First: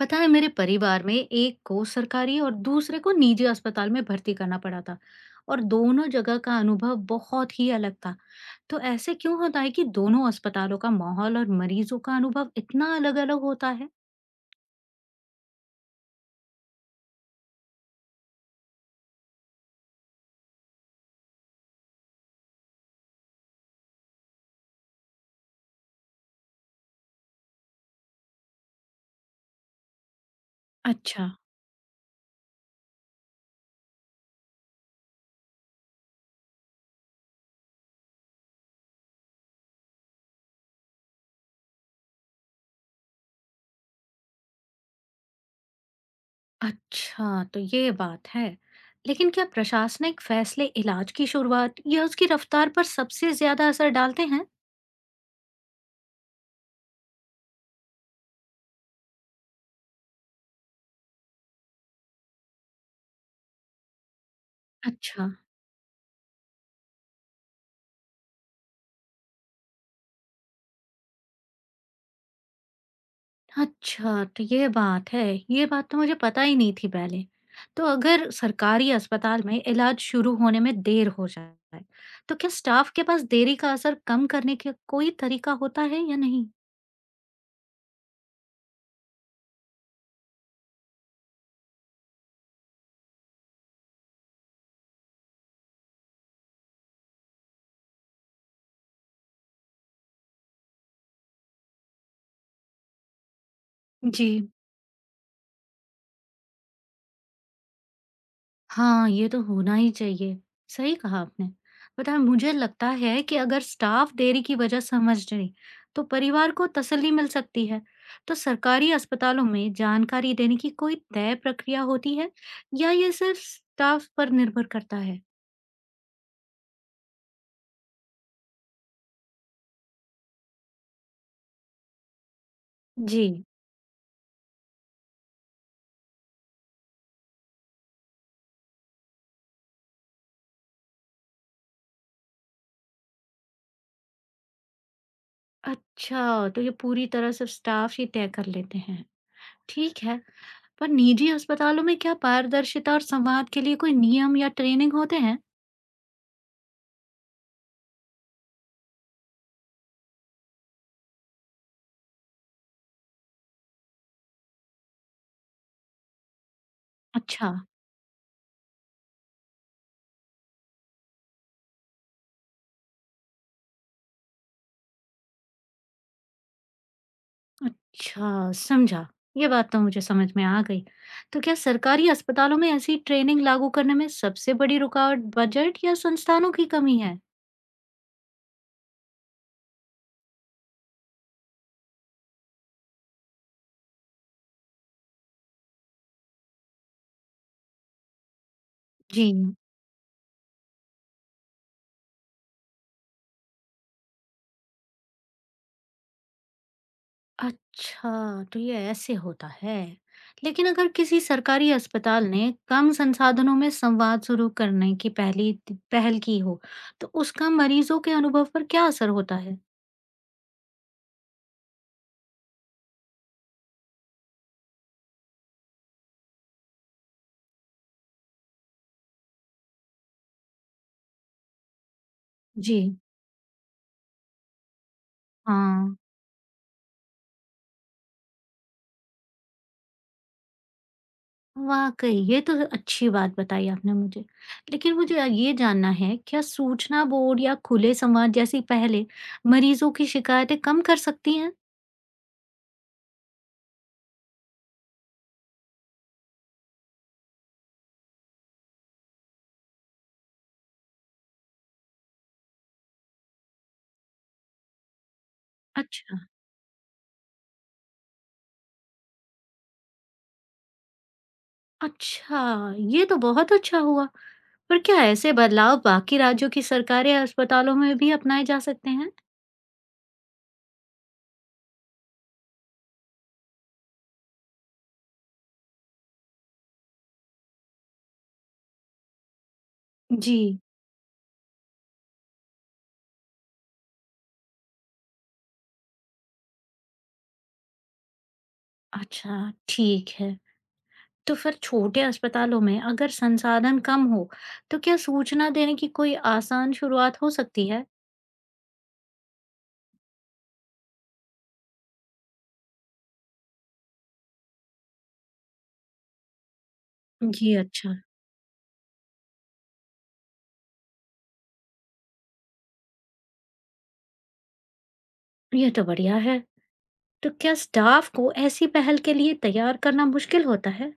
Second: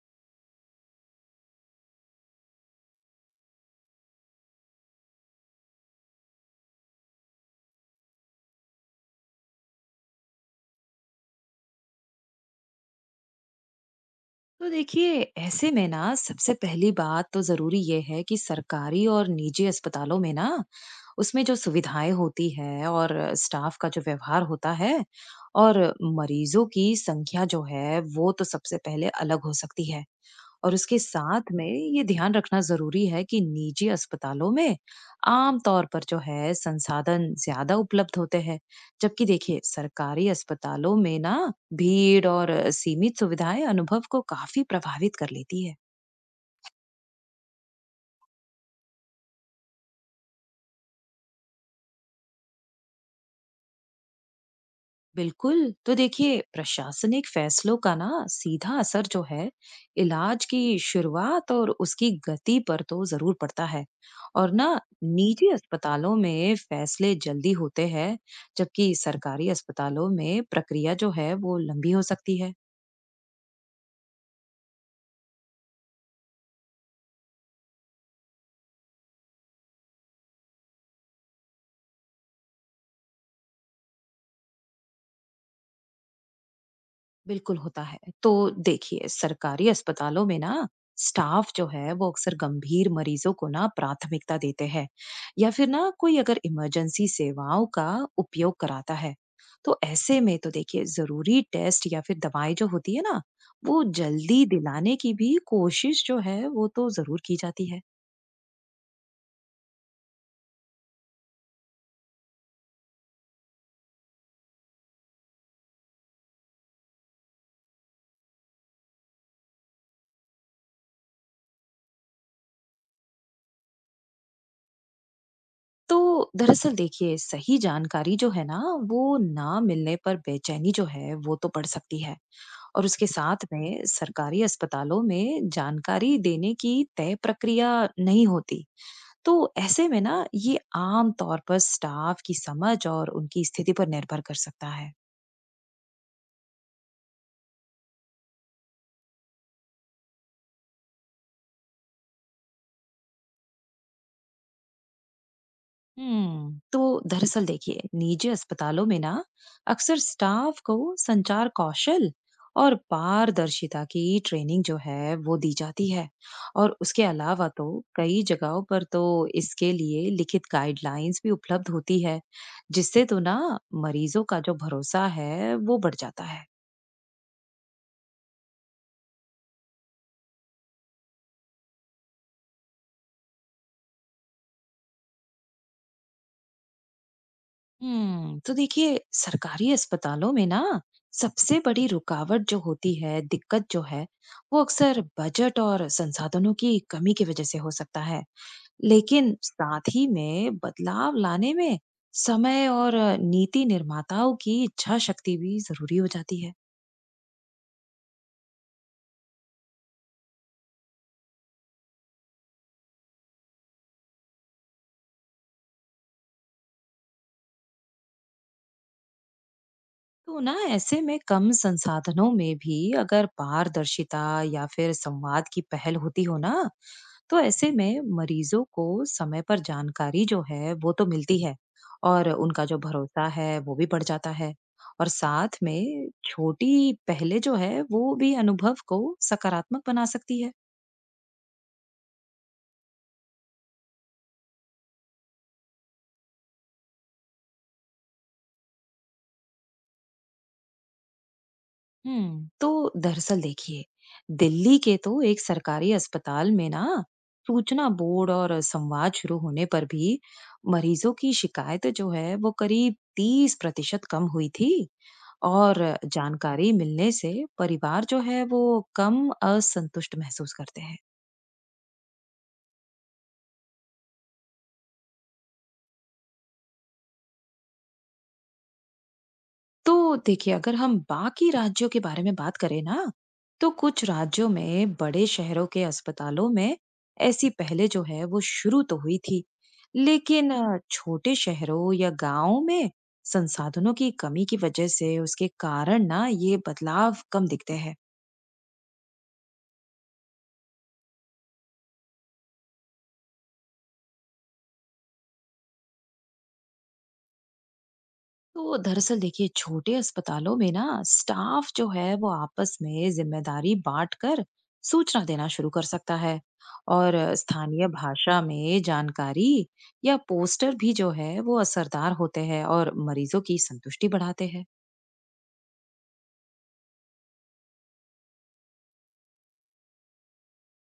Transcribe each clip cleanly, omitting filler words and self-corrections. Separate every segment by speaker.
Speaker 1: पता है, मेरे परिवार में एक को सरकारी और दूसरे को निजी अस्पताल में भर्ती करना पड़ा था। और दोनों जगह का अनुभव बहुत ही अलग था। तो ऐसे क्यों होता है कि दोनों अस्पतालों का माहौल और मरीजों का अनुभव इतना अलग अलग होता है?
Speaker 2: तो देखिए ऐसे में ना सबसे पहली बात तो जरूरी ये है कि सरकारी और निजी अस्पतालों में ना उसमें जो सुविधाएं होती है और स्टाफ का जो व्यवहार होता है और मरीजों की संख्या जो है वो तो सबसे पहले अलग हो सकती है। और उसके
Speaker 1: अच्छा।
Speaker 2: साथ में ये ध्यान रखना ज़रूरी है कि निजी अस्पतालों में आम तौर पर जो है संसाधन ज़्यादा उपलब्ध होते हैं, जबकि देखिए सरकारी अस्पतालों में ना भीड़ और सीमित सुविधाएं अनुभव को काफ़ी प्रभावित कर लेती है।
Speaker 1: अच्छा, तो ये बात है। लेकिन क्या प्रशासनिक फैसले इलाज की शुरुआत या उसकी रफ्तार पर सबसे ज्यादा असर डालते हैं?
Speaker 2: बिल्कुल। तो देखिए, प्रशासनिक फैसलों का ना सीधा असर जो है, इलाज की शुरुआत और उसकी गति पर तो ज़रूर पड़ता है। और ना
Speaker 1: अच्छा।
Speaker 2: निजी अस्पतालों में फैसले जल्दी होते हैं, जबकि सरकारी अस्पतालों में प्रक्रिया जो है, वो लंबी हो सकती है।
Speaker 1: अच्छा, तो ये बात है। ये बात तो मुझे पता ही नहीं थी पहले। तो अगर सरकारी अस्पताल में इलाज शुरू होने में देर हो जाए, तो क्या स्टाफ के पास देरी का असर कम करने का कोई तरीका होता है या नहीं?
Speaker 2: बिल्कुल होता है। तो देखिए, सरकारी अस्पतालों में ना स्टाफ जो है वो अक्सर गंभीर मरीजों को ना प्राथमिकता देते हैं या फिर ना कोई अगर इमरजेंसी सेवाओं का उपयोग कराता है। तो ऐसे में तो देखिए जरूरी टेस्ट या फिर दवाएं जो होती है ना वो
Speaker 1: जी
Speaker 2: जल्दी दिलाने की भी कोशिश जो है वो तो जरूर की जाती है।
Speaker 1: हाँ, ये तो होना ही चाहिए। सही कहा आपने। पता है, मुझे लगता है कि अगर स्टाफ देरी की वजह समझ जाए, तो परिवार को तसल्ली मिल सकती है। तो सरकारी अस्पतालों में जानकारी देने की कोई तय प्रक्रिया होती है या ये सिर्फ स्टाफ पर निर्भर करता है?
Speaker 2: तो दरअसल देखिए सही जानकारी जो है ना वो ना मिलने पर बेचैनी जो है वो तो बढ़ सकती है। और उसके
Speaker 1: जी।
Speaker 2: साथ में सरकारी अस्पतालों में जानकारी देने की तय प्रक्रिया नहीं होती। तो ऐसे में ना ये आम तौर पर स्टाफ की समझ और उनकी स्थिति पर निर्भर कर सकता है।
Speaker 1: अच्छा, तो ये पूरी तरह सिर्फ स्टाफ ही तय कर लेते हैं। ठीक है। पर निजी अस्पतालों में क्या पारदर्शिता और संवाद के लिए कोई नियम या ट्रेनिंग होते हैं?
Speaker 2: तो दरअसल देखिए निजी अस्पतालों में ना अक्सर स्टाफ को संचार कौशल और पारदर्शिता की ट्रेनिंग जो है वो दी जाती है। और उसके अलावा
Speaker 1: अच्छा।
Speaker 2: तो कई जगहों पर तो इसके लिए लिखित गाइडलाइंस भी उपलब्ध होती है जिससे तो ना मरीजों का जो भरोसा है वो बढ़ जाता है।
Speaker 1: अच्छा, समझा। ये बात तो मुझे समझ में आ गई। तो क्या सरकारी अस्पतालों में ऐसी ट्रेनिंग लागू करने में सबसे बड़ी रुकावट बजट या संस्थानों की कमी है?
Speaker 2: तो देखिए सरकारी अस्पतालों में ना सबसे बड़ी रुकावट जो होती है दिक्कत जो है वो अक्सर बजट और संसाधनों की कमी की वजह से हो सकता है।
Speaker 1: जी।
Speaker 2: लेकिन साथ ही में बदलाव लाने में समय और नीति निर्माताओं की इच्छा शक्ति भी जरूरी हो जाती है।
Speaker 1: अच्छा, तो ये ऐसे होता है। लेकिन अगर किसी सरकारी अस्पताल ने कम संसाधनों में संवाद शुरू करने की पहली पहल की हो, तो उसका मरीजों के अनुभव पर क्या असर होता है?
Speaker 2: तो ना ऐसे में कम संसाधनों में भी अगर पारदर्शिता या फिर संवाद की पहल होती हो ना तो ऐसे में मरीजों को समय पर जानकारी जो है वो तो मिलती है और उनका
Speaker 1: जी।
Speaker 2: जो भरोसा है वो भी बढ़ जाता है। और साथ
Speaker 1: हाँ।
Speaker 2: में छोटी पहले जो है वो भी अनुभव को सकारात्मक बना सकती है।
Speaker 1: वाक़ई, ये तो अच्छी बात बताई आपने मुझे। लेकिन मुझे ये जानना है, क्या सूचना बोर्ड या खुले संवाद जैसी पहलें मरीज़ों की शिकायतें कम कर सकती हैं?
Speaker 2: तो दरअसल देखिए दिल्ली के तो एक सरकारी अस्पताल में ना सूचना बोर्ड और संवाद शुरू होने पर भी मरीजों की शिकायत जो है वो करीब 30% कम हुई थी। और
Speaker 1: अच्छा।
Speaker 2: जानकारी मिलने से परिवार जो है वो कम असंतुष्ट महसूस करते हैं।
Speaker 1: अच्छा, ये तो बहुत अच्छा हुआ। पर क्या ऐसे बदलाव बाकी राज्यों की सरकारें या अस्पतालों में भी अपनाए जा सकते हैं?
Speaker 2: तो देखिए अगर हम बाकी राज्यों के बारे में बात करें ना तो कुछ राज्यों में बड़े शहरों के अस्पतालों में ऐसी पहले जो है वो शुरू तो हुई थी। लेकिन
Speaker 1: जी,
Speaker 2: छोटे शहरों या गांवों में संसाधनों की कमी की वजह से उसके कारण ना ये बदलाव कम दिखते हैं।
Speaker 1: अच्छा, ठीक है। तो फिर छोटे अस्पतालों में अगर संसाधन कम हो, तो क्या सूचना देने की कोई आसान शुरुआत हो सकती है?
Speaker 2: तो दरअसल देखिए छोटे अस्पतालों में ना स्टाफ जो है वो आपस में जिम्मेदारी बांटकर सूचना देना शुरू कर सकता है। और
Speaker 1: जी,
Speaker 2: स्थानीय
Speaker 1: अच्छा,
Speaker 2: भाषा में जानकारी या पोस्टर भी जो है वो असरदार होते हैं और मरीजों की संतुष्टि बढ़ाते हैं।
Speaker 1: ये तो बढ़िया है। तो क्या स्टाफ को ऐसी पहल के लिए तैयार करना मुश्किल होता है?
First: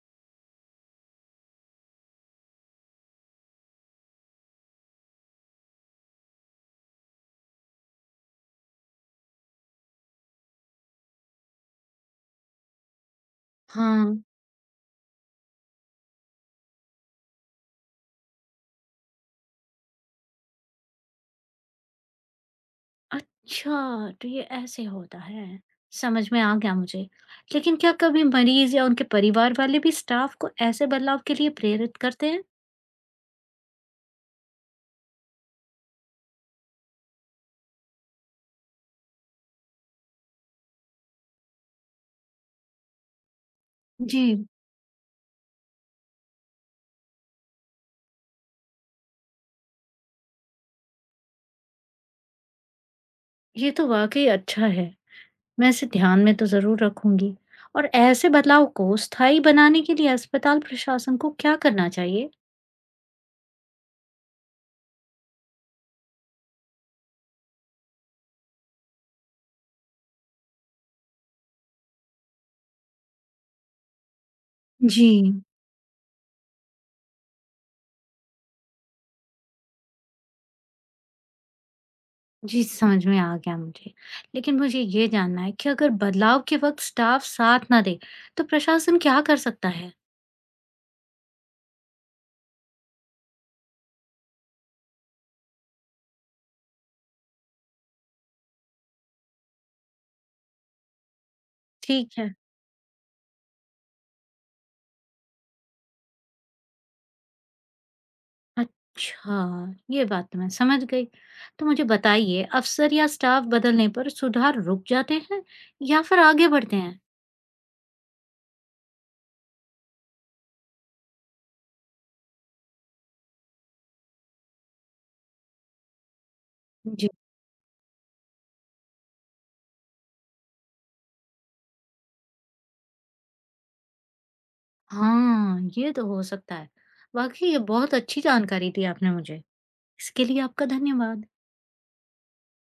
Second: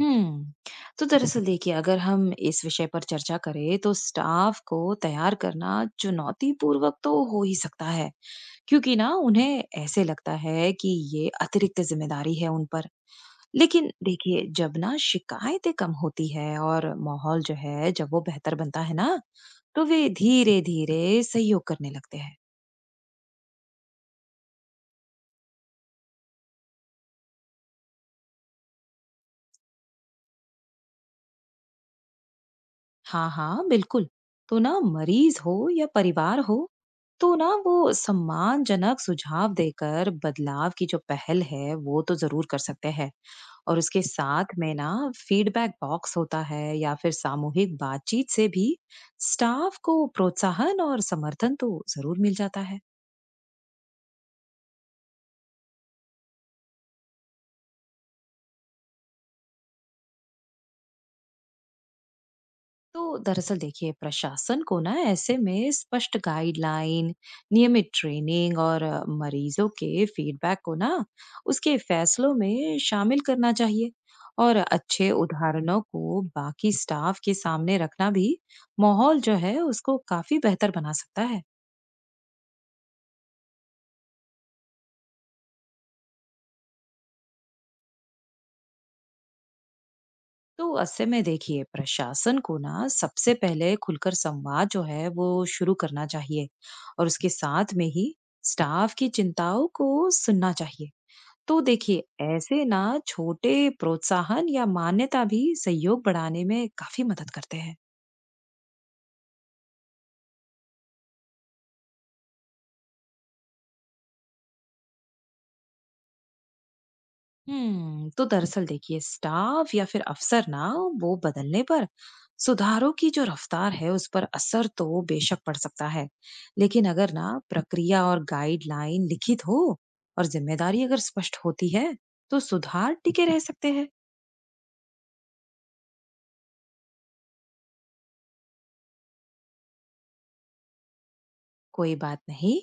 Speaker 2: हम्म तो दरअसल देखिए अगर हम इस विषय पर चर्चा करें तो स्टाफ को तैयार करना चुनौतीपूर्वक तो हो ही सकता है, क्योंकि ना उन्हें ऐसे लगता है कि ये अतिरिक्त जिम्मेदारी है उन पर। लेकिन
Speaker 1: हाँ।
Speaker 2: देखिए जब ना शिकायतें कम होती है और माहौल जो है जब वो बेहतर बनता है ना तो वे धीरे धीरे सहयोग करने लगते हैं।
Speaker 1: अच्छा, तो ये ऐसे होता है। समझ में आ गया मुझे। लेकिन क्या कभी मरीज या उनके परिवार वाले भी स्टाफ को ऐसे बदलाव के लिए प्रेरित करते हैं?
Speaker 2: हाँ हाँ, बिल्कुल। तो ना मरीज हो या परिवार हो तो ना वो सम्मानजनक सुझाव देकर बदलाव की जो पहल है वो तो जरूर कर सकते हैं। और उसके
Speaker 1: जी।
Speaker 2: साथ में ना फीडबैक बॉक्स होता है या फिर सामूहिक बातचीत से भी स्टाफ को प्रोत्साहन और समर्थन तो जरूर मिल जाता है।
Speaker 1: ये तो वाकई अच्छा है। मैं इसे ध्यान में तो जरूर रखूंगी। और ऐसे बदलाव को स्थायी बनाने के लिए अस्पताल प्रशासन को क्या करना चाहिए?
Speaker 2: तो दरअसल देखिए प्रशासन को ना ऐसे में स्पष्ट गाइडलाइन, नियमित ट्रेनिंग और मरीजों के फीडबैक को ना उसके फैसलों में शामिल करना चाहिए। और अच्छे
Speaker 1: जी।
Speaker 2: उदाहरणों को बाकी स्टाफ के सामने रखना भी माहौल जो है उसको काफी बेहतर बना सकता है।
Speaker 1: जी, समझ में आ गया मुझे। लेकिन मुझे ये जानना है कि अगर बदलाव के वक़्त स्टाफ साथ ना दे, तो प्रशासन क्या कर सकता है?
Speaker 2: तो ऐसे में देखिए प्रशासन को ना सबसे पहले खुलकर संवाद जो है वो शुरू करना चाहिए और उसके साथ में ही स्टाफ की चिंताओं को सुनना चाहिए। तो देखिए
Speaker 1: ठीक है।
Speaker 2: ऐसे ना छोटे प्रोत्साहन या मान्यता भी सहयोग बढ़ाने में काफी मदद करते हैं।
Speaker 1: अच्छा, ये बात तो मैं समझ गई। तो मुझे बताइए, अफ़सर या स्टाफ बदलने पर सुधार रुक जाते हैं या फिर आगे बढ़ते हैं?
Speaker 2: तो दरअसल देखिए स्टाफ या फिर अफसर ना वो बदलने पर सुधारों की जो रफ्तार है उस पर असर तो बेशक पड़ सकता है। लेकिन
Speaker 1: जी।
Speaker 2: अगर ना प्रक्रिया और गाइडलाइन लिखित हो और जिम्मेदारी अगर स्पष्ट होती है तो सुधार टिके रह सकते हैं।
Speaker 1: हाँ, ये तो हो सकता है। वाक़ई ये बहुत अच्छी जानकारी दी आपने मुझे। इसके लिए आपका धन्यवाद।
Speaker 2: कोई बात नहीं।